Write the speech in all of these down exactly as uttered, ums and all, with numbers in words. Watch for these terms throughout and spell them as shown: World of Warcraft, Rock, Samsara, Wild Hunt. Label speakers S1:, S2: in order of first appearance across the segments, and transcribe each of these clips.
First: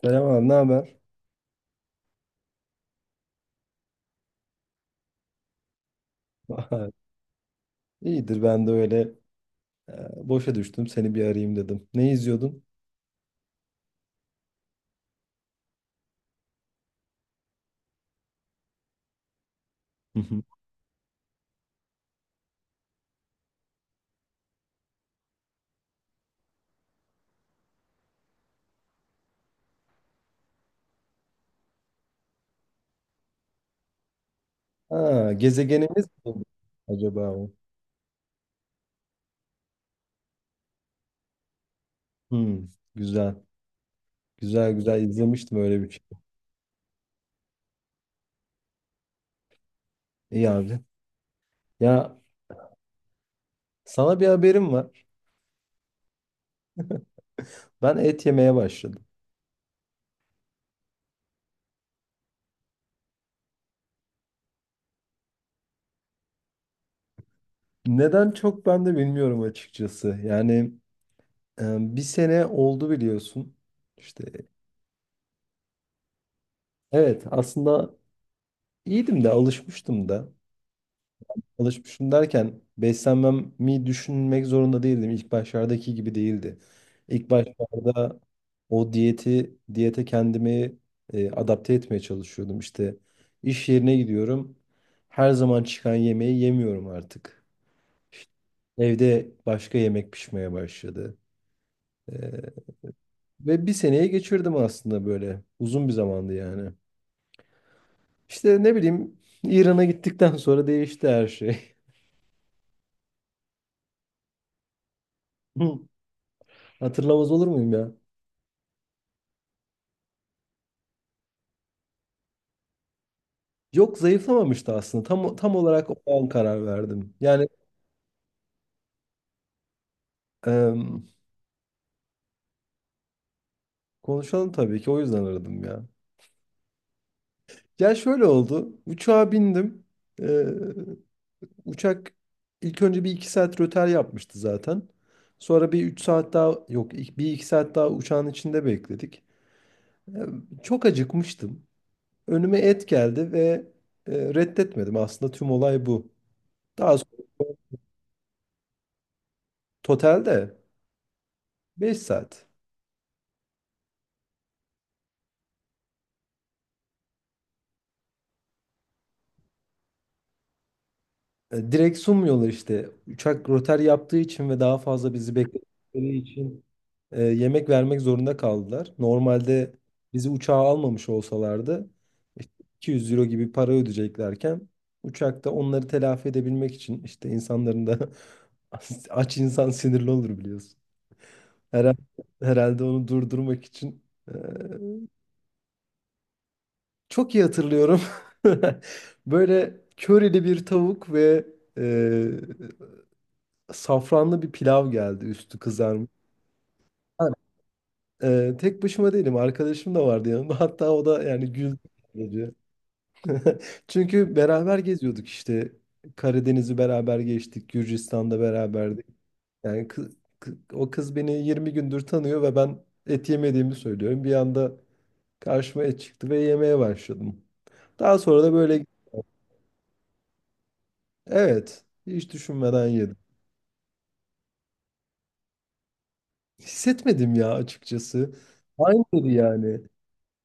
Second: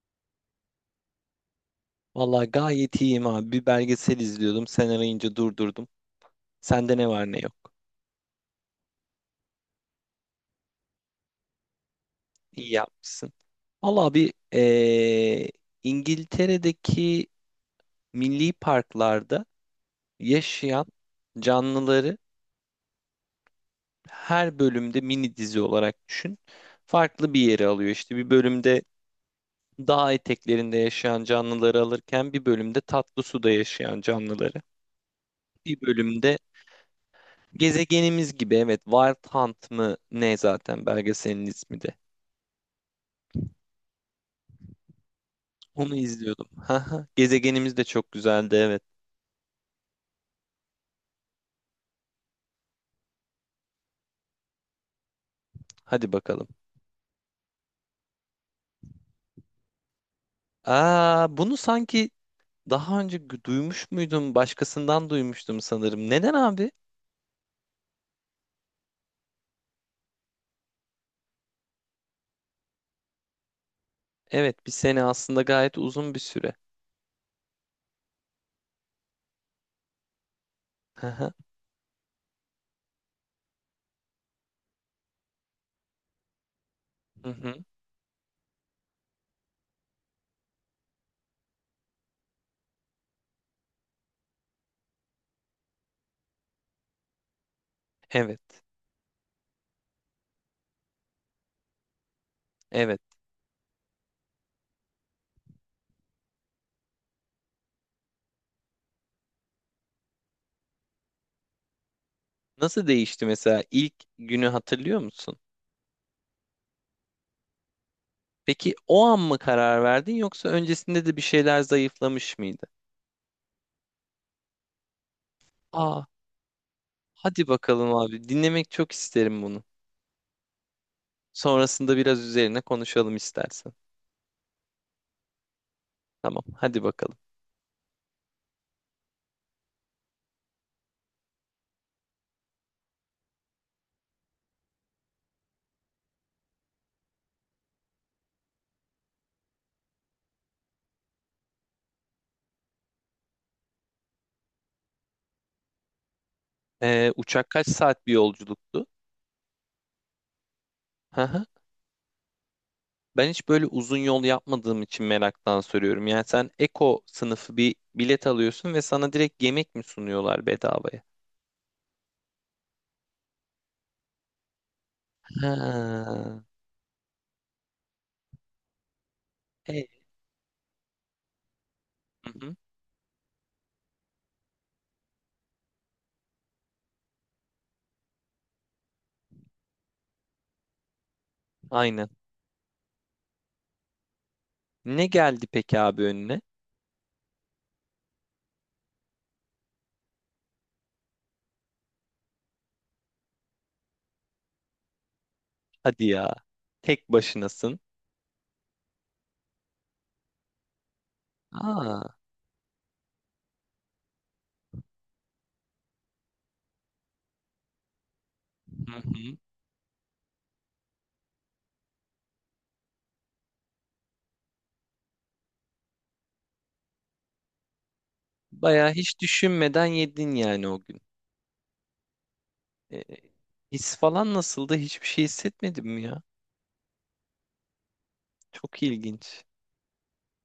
S1: Selam abi, ne haber?
S2: Vallahi gayet iyiyim abi. Bir belgesel izliyordum. Sen arayınca durdurdum. Sende ne var ne yok.
S1: İyidir ben de öyle. E, boşa düştüm, seni bir arayayım dedim. Ne izliyordun?
S2: İyi yapmışsın. Vallahi bir eee, İngiltere'deki milli parklarda
S1: Hı hı.
S2: yaşayan canlıları her bölümde mini dizi olarak düşün. Farklı bir yere alıyor. İşte bir bölümde dağ eteklerinde yaşayan canlıları alırken bir bölümde tatlı suda yaşayan canlıları.
S1: Ha,
S2: Bir
S1: gezegenimiz
S2: bölümde
S1: mi acaba o?
S2: gezegenimiz gibi evet, Wild Hunt mı ne zaten belgeselin ismi de.
S1: Hmm, güzel. Güzel güzel izlemiştim öyle bir
S2: Onu
S1: şey.
S2: izliyordum. Haha, gezegenimiz de çok güzeldi evet.
S1: İyi abi. Ya, sana bir haberim var.
S2: Hadi bakalım.
S1: Ben et yemeye başladım.
S2: Aa, bunu sanki daha önce gü- duymuş muydum? Başkasından duymuştum sanırım. Neden abi?
S1: Neden, çok ben de bilmiyorum açıkçası. Yani e, bir sene oldu biliyorsun. İşte
S2: Evet, bir sene aslında gayet uzun bir süre.
S1: evet, aslında iyiydim de, alışmıştım da.
S2: Haha.
S1: Alışmışım derken beslenmemi düşünmek zorunda değildim. İlk başlardaki gibi değildi.
S2: Hı
S1: İlk
S2: hı.
S1: başlarda o diyeti, diyete kendimi e, adapte etmeye çalışıyordum. İşte iş yerine gidiyorum. Her zaman çıkan yemeği yemiyorum artık. İşte
S2: Evet.
S1: evde başka yemek pişmeye başladı. E,
S2: Evet.
S1: ve bir seneye geçirdim aslında böyle. Uzun bir zamandı yani. İşte ne bileyim, İran'a gittikten sonra değişti her şey.
S2: Nasıl değişti mesela, ilk günü hatırlıyor musun?
S1: Hatırlamaz olur muyum ya?
S2: Peki o an mı karar verdin yoksa öncesinde de bir şeyler zayıflamış mıydı?
S1: Yok, zayıflamamıştı aslında. Tam tam olarak
S2: Aa,
S1: o an karar verdim.
S2: hadi
S1: Yani
S2: bakalım abi. Dinlemek çok isterim bunu.
S1: em,
S2: Sonrasında biraz üzerine konuşalım istersen.
S1: konuşalım tabii ki, o yüzden aradım ya.
S2: Tamam, hadi bakalım.
S1: Ya şöyle oldu. Uçağa bindim. Ee, uçak ilk önce bir iki saat rötar yapmıştı zaten. Sonra bir üç saat daha, yok, ik- bir iki saat daha uçağın içinde bekledik. Ee, çok acıkmıştım. Önüme et geldi ve e, reddetmedim. Aslında tüm olay bu. Daha
S2: Ee,
S1: sonra
S2: uçak kaç saat bir yolculuktu?
S1: totalde
S2: Hı hı.
S1: beş saat.
S2: Ben hiç böyle uzun yol yapmadığım için meraktan soruyorum. Yani sen Eko sınıfı bir bilet alıyorsun ve sana direkt yemek mi sunuyorlar bedavaya?
S1: E, Direkt sunmuyorlar işte. Uçak rötar yaptığı için ve daha fazla bizi bekledikleri
S2: Ha.
S1: için e, yemek vermek zorunda kaldılar. Normalde
S2: E,
S1: bizi uçağa almamış olsalardı
S2: hı
S1: işte
S2: hı.
S1: iki yüz euro gibi para ödeyeceklerken uçakta onları telafi edebilmek için, işte, insanların da aç insan sinirli olur biliyorsun. Herhalde,
S2: Aynen.
S1: herhalde onu durdurmak için. e,
S2: Ne geldi peki abi önüne?
S1: çok iyi hatırlıyorum. Böyle körili bir tavuk ve e, safranlı bir pilav geldi, üstü
S2: Hadi
S1: kızarmış.
S2: ya. Tek
S1: Ben,
S2: başınasın.
S1: e, tek başıma değilim, arkadaşım da vardı yanımda. Hatta o da yani güldü
S2: Aa.
S1: sadece. Çünkü beraber geziyorduk işte, Karadeniz'i beraber geçtik, Gürcistan'da
S2: Hı
S1: beraberdik.
S2: hı.
S1: Yani kı- kı- o kız beni yirmi gündür tanıyor ve ben et yemediğimi söylüyorum. Bir anda karşıma et çıktı ve yemeye başladım. Daha sonra da böyle,
S2: Bayağı hiç düşünmeden yedin yani o gün.
S1: evet, hiç düşünmeden
S2: E,
S1: yedim.
S2: his falan nasıldı? Hiçbir şey hissetmedim ya.
S1: Hissetmedim ya açıkçası.
S2: Çok
S1: Aynıydı
S2: ilginç.
S1: yani.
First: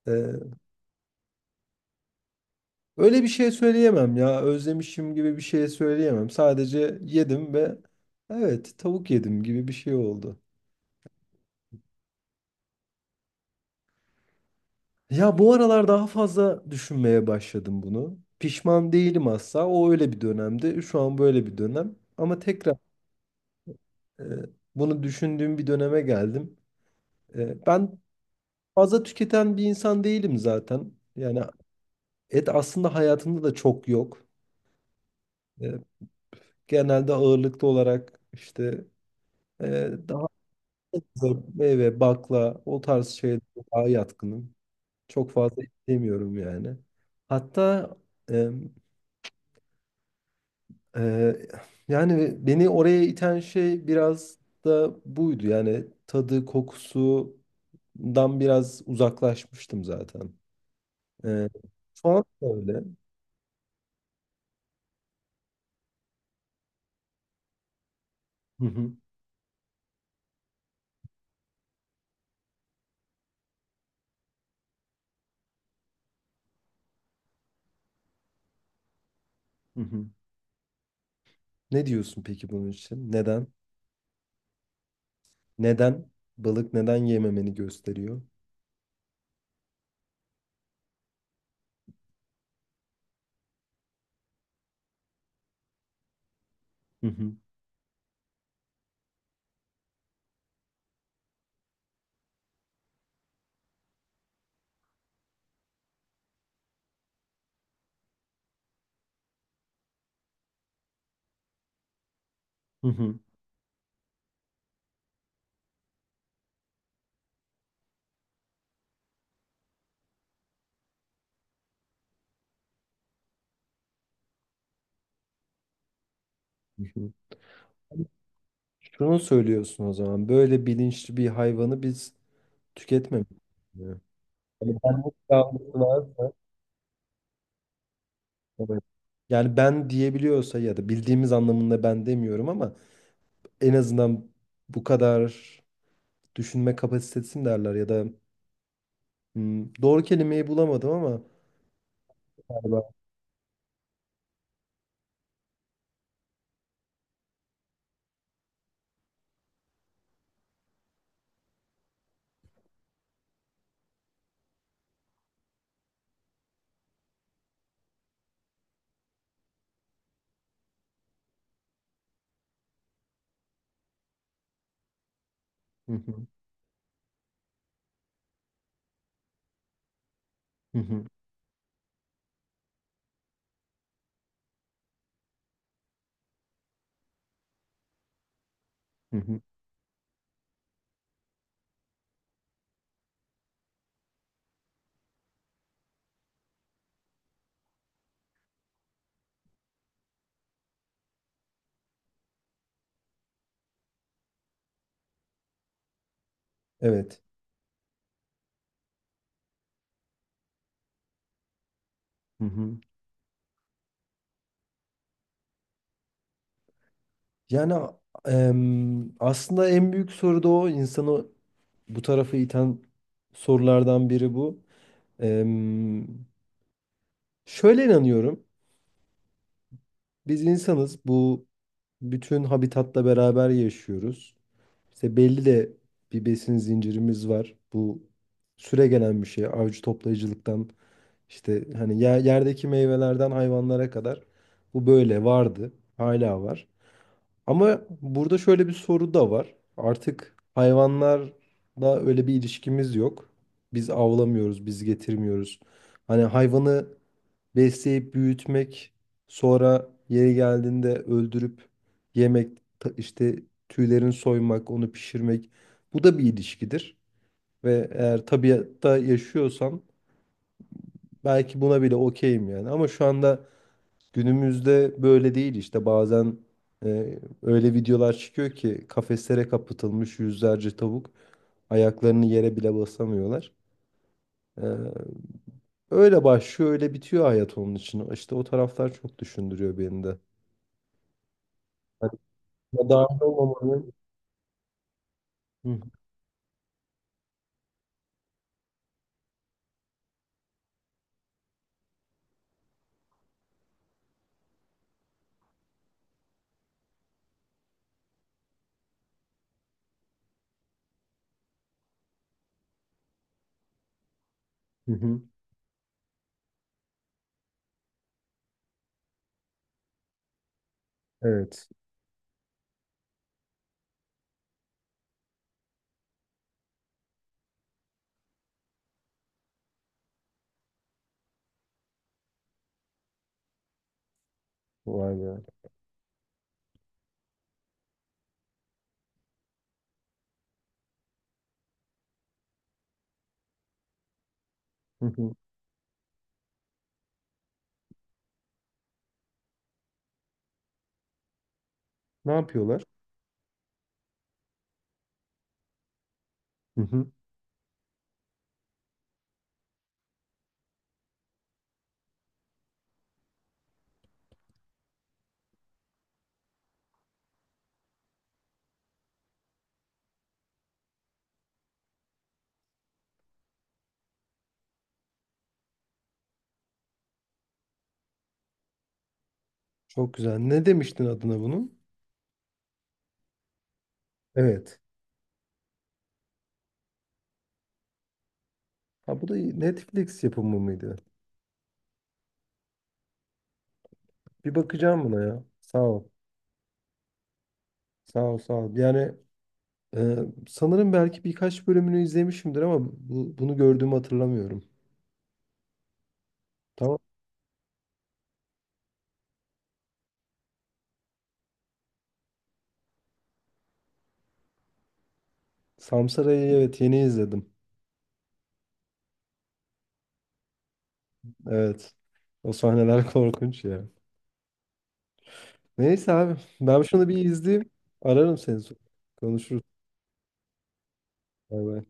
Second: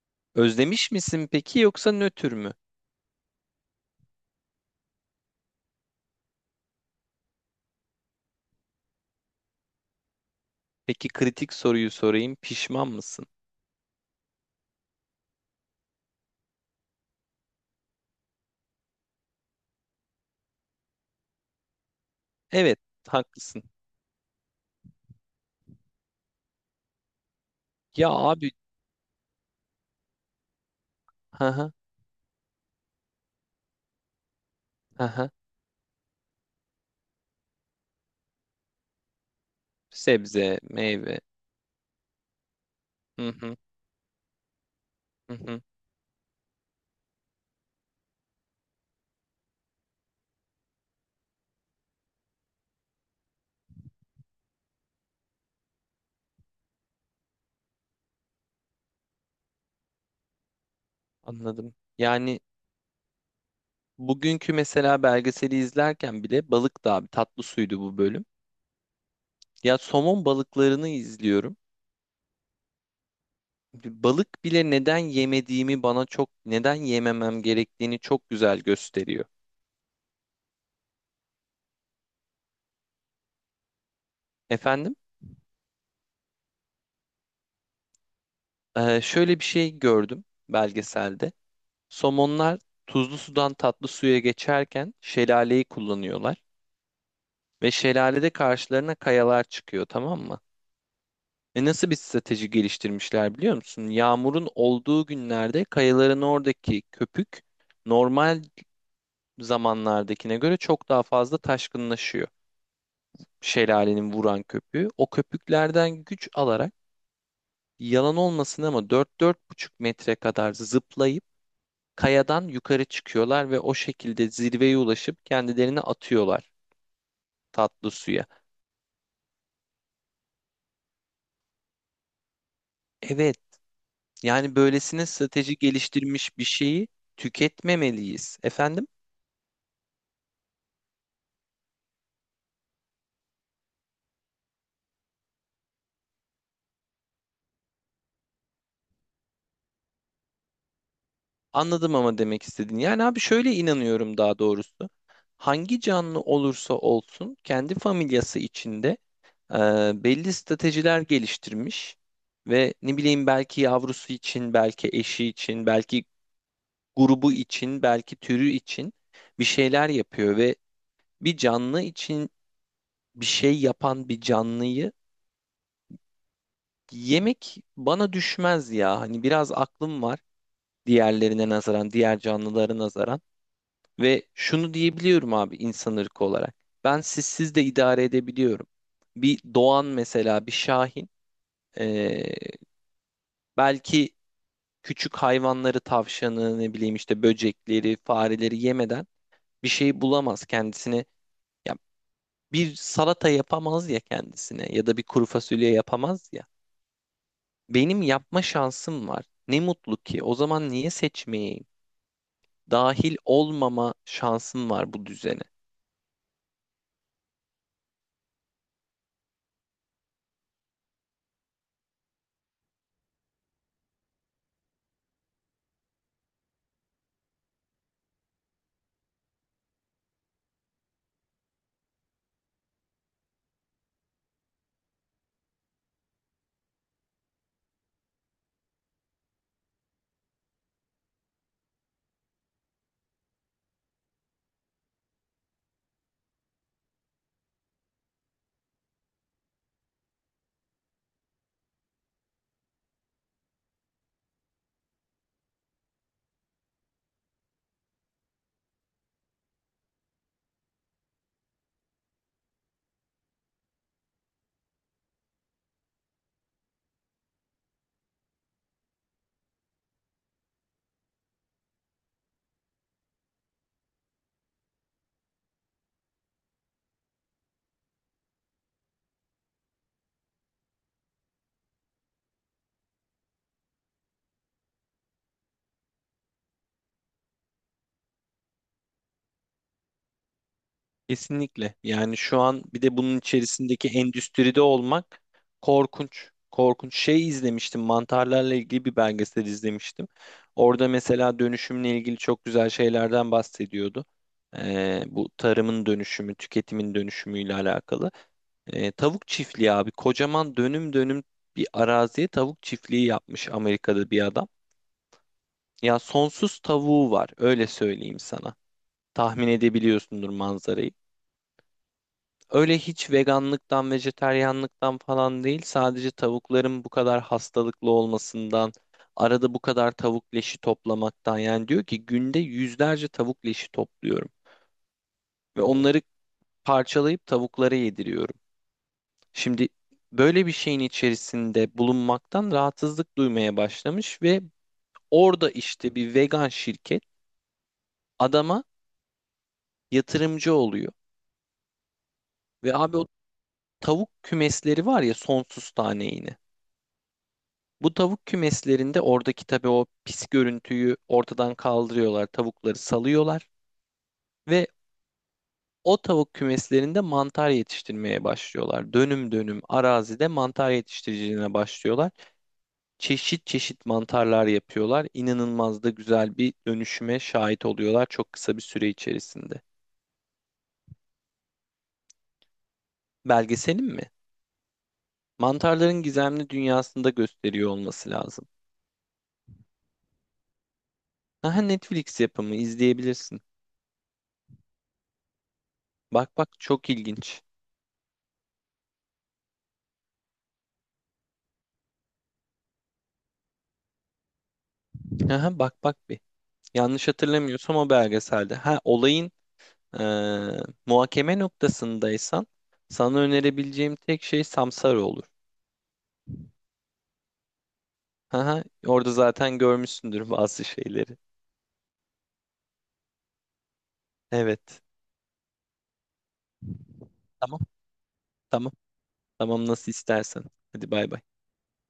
S1: E,
S2: Özlemiş misin peki yoksa nötr mü?
S1: Öyle bir şey söyleyemem ya. Özlemişim gibi bir şey söyleyemem. Sadece yedim ve evet, tavuk yedim gibi bir şey oldu.
S2: Peki kritik soruyu sorayım. Pişman mısın?
S1: Ya bu aralar daha fazla düşünmeye başladım bunu. Pişman değilim asla. O öyle bir dönemdi. Şu an böyle bir dönem. Ama tekrar
S2: Evet, haklısın.
S1: e, bunu düşündüğüm bir döneme geldim. E, ben
S2: Ya abi,
S1: fazla tüketen bir insan değilim zaten. Yani
S2: hı hı,
S1: et aslında hayatımda da çok yok.
S2: hı hı.
S1: E, genelde ağırlıklı olarak işte e, daha.
S2: Sebze, meyve.
S1: Meyve, bakla, o tarz
S2: Hı
S1: şeylere
S2: hı,
S1: daha yatkınım. Çok
S2: hı hı.
S1: fazla istemiyorum yani. Hatta e, e, yani beni oraya iten şey biraz da buydu. Yani tadı, kokusundan biraz uzaklaşmıştım zaten. E,
S2: Anladım.
S1: şu an
S2: Yani
S1: da öyle.
S2: bugünkü mesela belgeseli izlerken bile, balık da abi, tatlı suydu bu bölüm.
S1: Hı hı,
S2: Ya somon balıklarını izliyorum. Balık bile neden yemediğimi, bana çok neden yememem gerektiğini çok güzel gösteriyor.
S1: hı hı. Ne diyorsun peki bunun için? Neden?
S2: Efendim.
S1: Neden? Balık neden yememeni gösteriyor?
S2: Ee, şöyle bir şey gördüm belgeselde. Somonlar tuzlu sudan tatlı suya geçerken şelaleyi kullanıyorlar
S1: Hı hı,
S2: ve şelalede karşılarına kayalar çıkıyor, tamam mı? E, nasıl bir strateji geliştirmişler biliyor musun? Yağmurun olduğu günlerde kayaların oradaki köpük normal zamanlardakine göre çok daha fazla taşkınlaşıyor.
S1: hı hı,
S2: Şelalenin vuran köpüğü. O köpüklerden güç alarak, yalan olmasın ama dört-dört buçuk metre kadar zıplayıp kayadan yukarı çıkıyorlar ve o şekilde zirveye ulaşıp kendilerini atıyorlar
S1: hı hı.
S2: tatlı suya.
S1: Şunu söylüyorsun o zaman. Böyle bilinçli bir hayvanı biz tüketmemiz
S2: Evet,
S1: gerekiyor.
S2: yani
S1: Yani
S2: böylesine
S1: benlik
S2: strateji
S1: algısı varsa,
S2: geliştirmiş bir şeyi tüketmemeliyiz.
S1: evet.
S2: Efendim?
S1: Yani ben diyebiliyorsa ya da bildiğimiz anlamında ben demiyorum ama en azından bu kadar düşünme kapasitesin derler ya da hmm, doğru kelimeyi bulamadım ama
S2: Anladım ama demek istedin.
S1: galiba.
S2: Yani abi şöyle inanıyorum daha doğrusu. Hangi canlı olursa olsun kendi familyası içinde e, belli stratejiler geliştirmiş ve ne bileyim belki yavrusu için, belki eşi için, belki grubu için, belki türü için bir şeyler yapıyor ve bir canlı için bir şey yapan bir canlıyı
S1: Hı hı,
S2: yemek bana düşmez ya. Hani biraz aklım var
S1: hı hı,
S2: diğerlerine nazaran, diğer canlılara nazaran, ve şunu diyebiliyorum abi insan ırkı olarak. Ben sizsiz de idare edebiliyorum.
S1: hı
S2: Bir
S1: hı.
S2: doğan mesela, bir şahin ee, belki küçük hayvanları, tavşanı, ne bileyim işte böcekleri, fareleri yemeden bir şey bulamaz kendisine. Ya bir salata yapamaz ya kendisine, ya da bir kuru fasulye yapamaz ya.
S1: Evet.
S2: Benim yapma şansım var. Ne mutlu ki. O zaman niye seçmeyeyim?
S1: Hı hı.
S2: Dahil olmama şansım var bu düzene.
S1: Yani em, aslında en büyük soru da o, insanı bu tarafa iten sorulardan biri bu. Em, Şöyle inanıyorum. Biz insanız. Bu, bütün habitatla beraber yaşıyoruz. İşte belli de bir besin zincirimiz var. Bu süregelen bir şey. Avcı toplayıcılıktan işte, hani, yer- yerdeki meyvelerden hayvanlara kadar bu böyle vardı. Hala var. Ama burada şöyle bir soru da var. Artık hayvanlarla öyle bir ilişkimiz yok. Biz avlamıyoruz, biz getirmiyoruz. Hani hayvanı besleyip büyütmek, sonra yeri geldiğinde öldürüp yemek, ta- işte tüylerini soymak, onu pişirmek. Bu da bir ilişkidir. Ve eğer tabiatta yaşıyorsam belki buna bile okeyim yani. Ama şu anda günümüzde böyle değil, işte bazen e, öyle videolar çıkıyor ki, kafeslere kapatılmış yüzlerce tavuk ayaklarını yere bile basamıyorlar. E, öyle başlıyor, öyle bitiyor hayat onun için. İşte o taraflar çok düşündürüyor beni de.
S2: Kesinlikle. Yani şu an bir
S1: Ya,
S2: de bunun
S1: dahil
S2: içerisindeki
S1: olmamanın.
S2: endüstride olmak
S1: Hı
S2: korkunç. Korkunç. Şey izlemiştim. Mantarlarla ilgili bir belgesel izlemiştim. Orada mesela dönüşümle ilgili çok güzel şeylerden bahsediyordu. Ee, bu tarımın dönüşümü, tüketimin dönüşümüyle alakalı. E, tavuk çiftliği abi. Kocaman dönüm dönüm bir araziye tavuk çiftliği yapmış Amerika'da bir adam.
S1: hı. Hı.
S2: Ya sonsuz tavuğu var, öyle söyleyeyim sana. Tahmin edebiliyorsundur manzarayı.
S1: Evet.
S2: Öyle hiç veganlıktan, vejeteryanlıktan falan değil. Sadece tavukların bu kadar hastalıklı olmasından, arada bu kadar tavuk leşi toplamaktan. Yani diyor ki günde yüzlerce tavuk leşi topluyorum
S1: Vay be.
S2: ve onları parçalayıp tavuklara yediriyorum. Şimdi böyle bir şeyin içerisinde bulunmaktan rahatsızlık duymaya başlamış ve
S1: Hı hı.
S2: orada işte bir vegan şirket adama yatırımcı oluyor.
S1: Ne
S2: Ve
S1: yapıyorlar?
S2: abi o tavuk kümesleri var ya, sonsuz tane yine.
S1: Hı hı.
S2: Bu tavuk kümeslerinde oradaki tabii o pis görüntüyü ortadan kaldırıyorlar, tavukları salıyorlar ve o tavuk kümeslerinde mantar yetiştirmeye başlıyorlar. Dönüm dönüm arazide mantar yetiştiriciliğine başlıyorlar. Çeşit çeşit mantarlar yapıyorlar. İnanılmaz da güzel bir dönüşüme şahit oluyorlar çok kısa bir süre içerisinde.
S1: Çok güzel. Ne demiştin adına bunun?
S2: Belgeselin mi?
S1: Evet.
S2: Mantarların gizemli dünyasında gösteriyor olması lazım.
S1: Ha, bu da iyi. Netflix yapımı mıydı?
S2: Aha, Netflix yapımı, izleyebilirsin.
S1: Bir bakacağım buna ya. Sağ ol.
S2: Bak bak, çok ilginç.
S1: Sağ ol, sağ ol. Yani e, sanırım belki birkaç bölümünü izlemişimdir ama bu, bunu gördüğümü hatırlamıyorum.
S2: Aha bak bak bir.
S1: Tamam.
S2: Yanlış hatırlamıyorsam o belgeselde. Ha, olayın eee, muhakeme noktasındaysan sana önerebileceğim tek şey Samsara olur.
S1: Samsara'yı evet yeni izledim.
S2: Aha orada zaten görmüşsündür bazı şeyleri.
S1: Evet. O sahneler korkunç ya.
S2: Evet.
S1: Neyse abi. Ben şunu bir
S2: Tamam.
S1: izleyeyim. Ararım seni
S2: Tamam.
S1: sonra. Konuşuruz.
S2: Tamam, nasıl istersen. Hadi bay bay.
S1: Bay bay.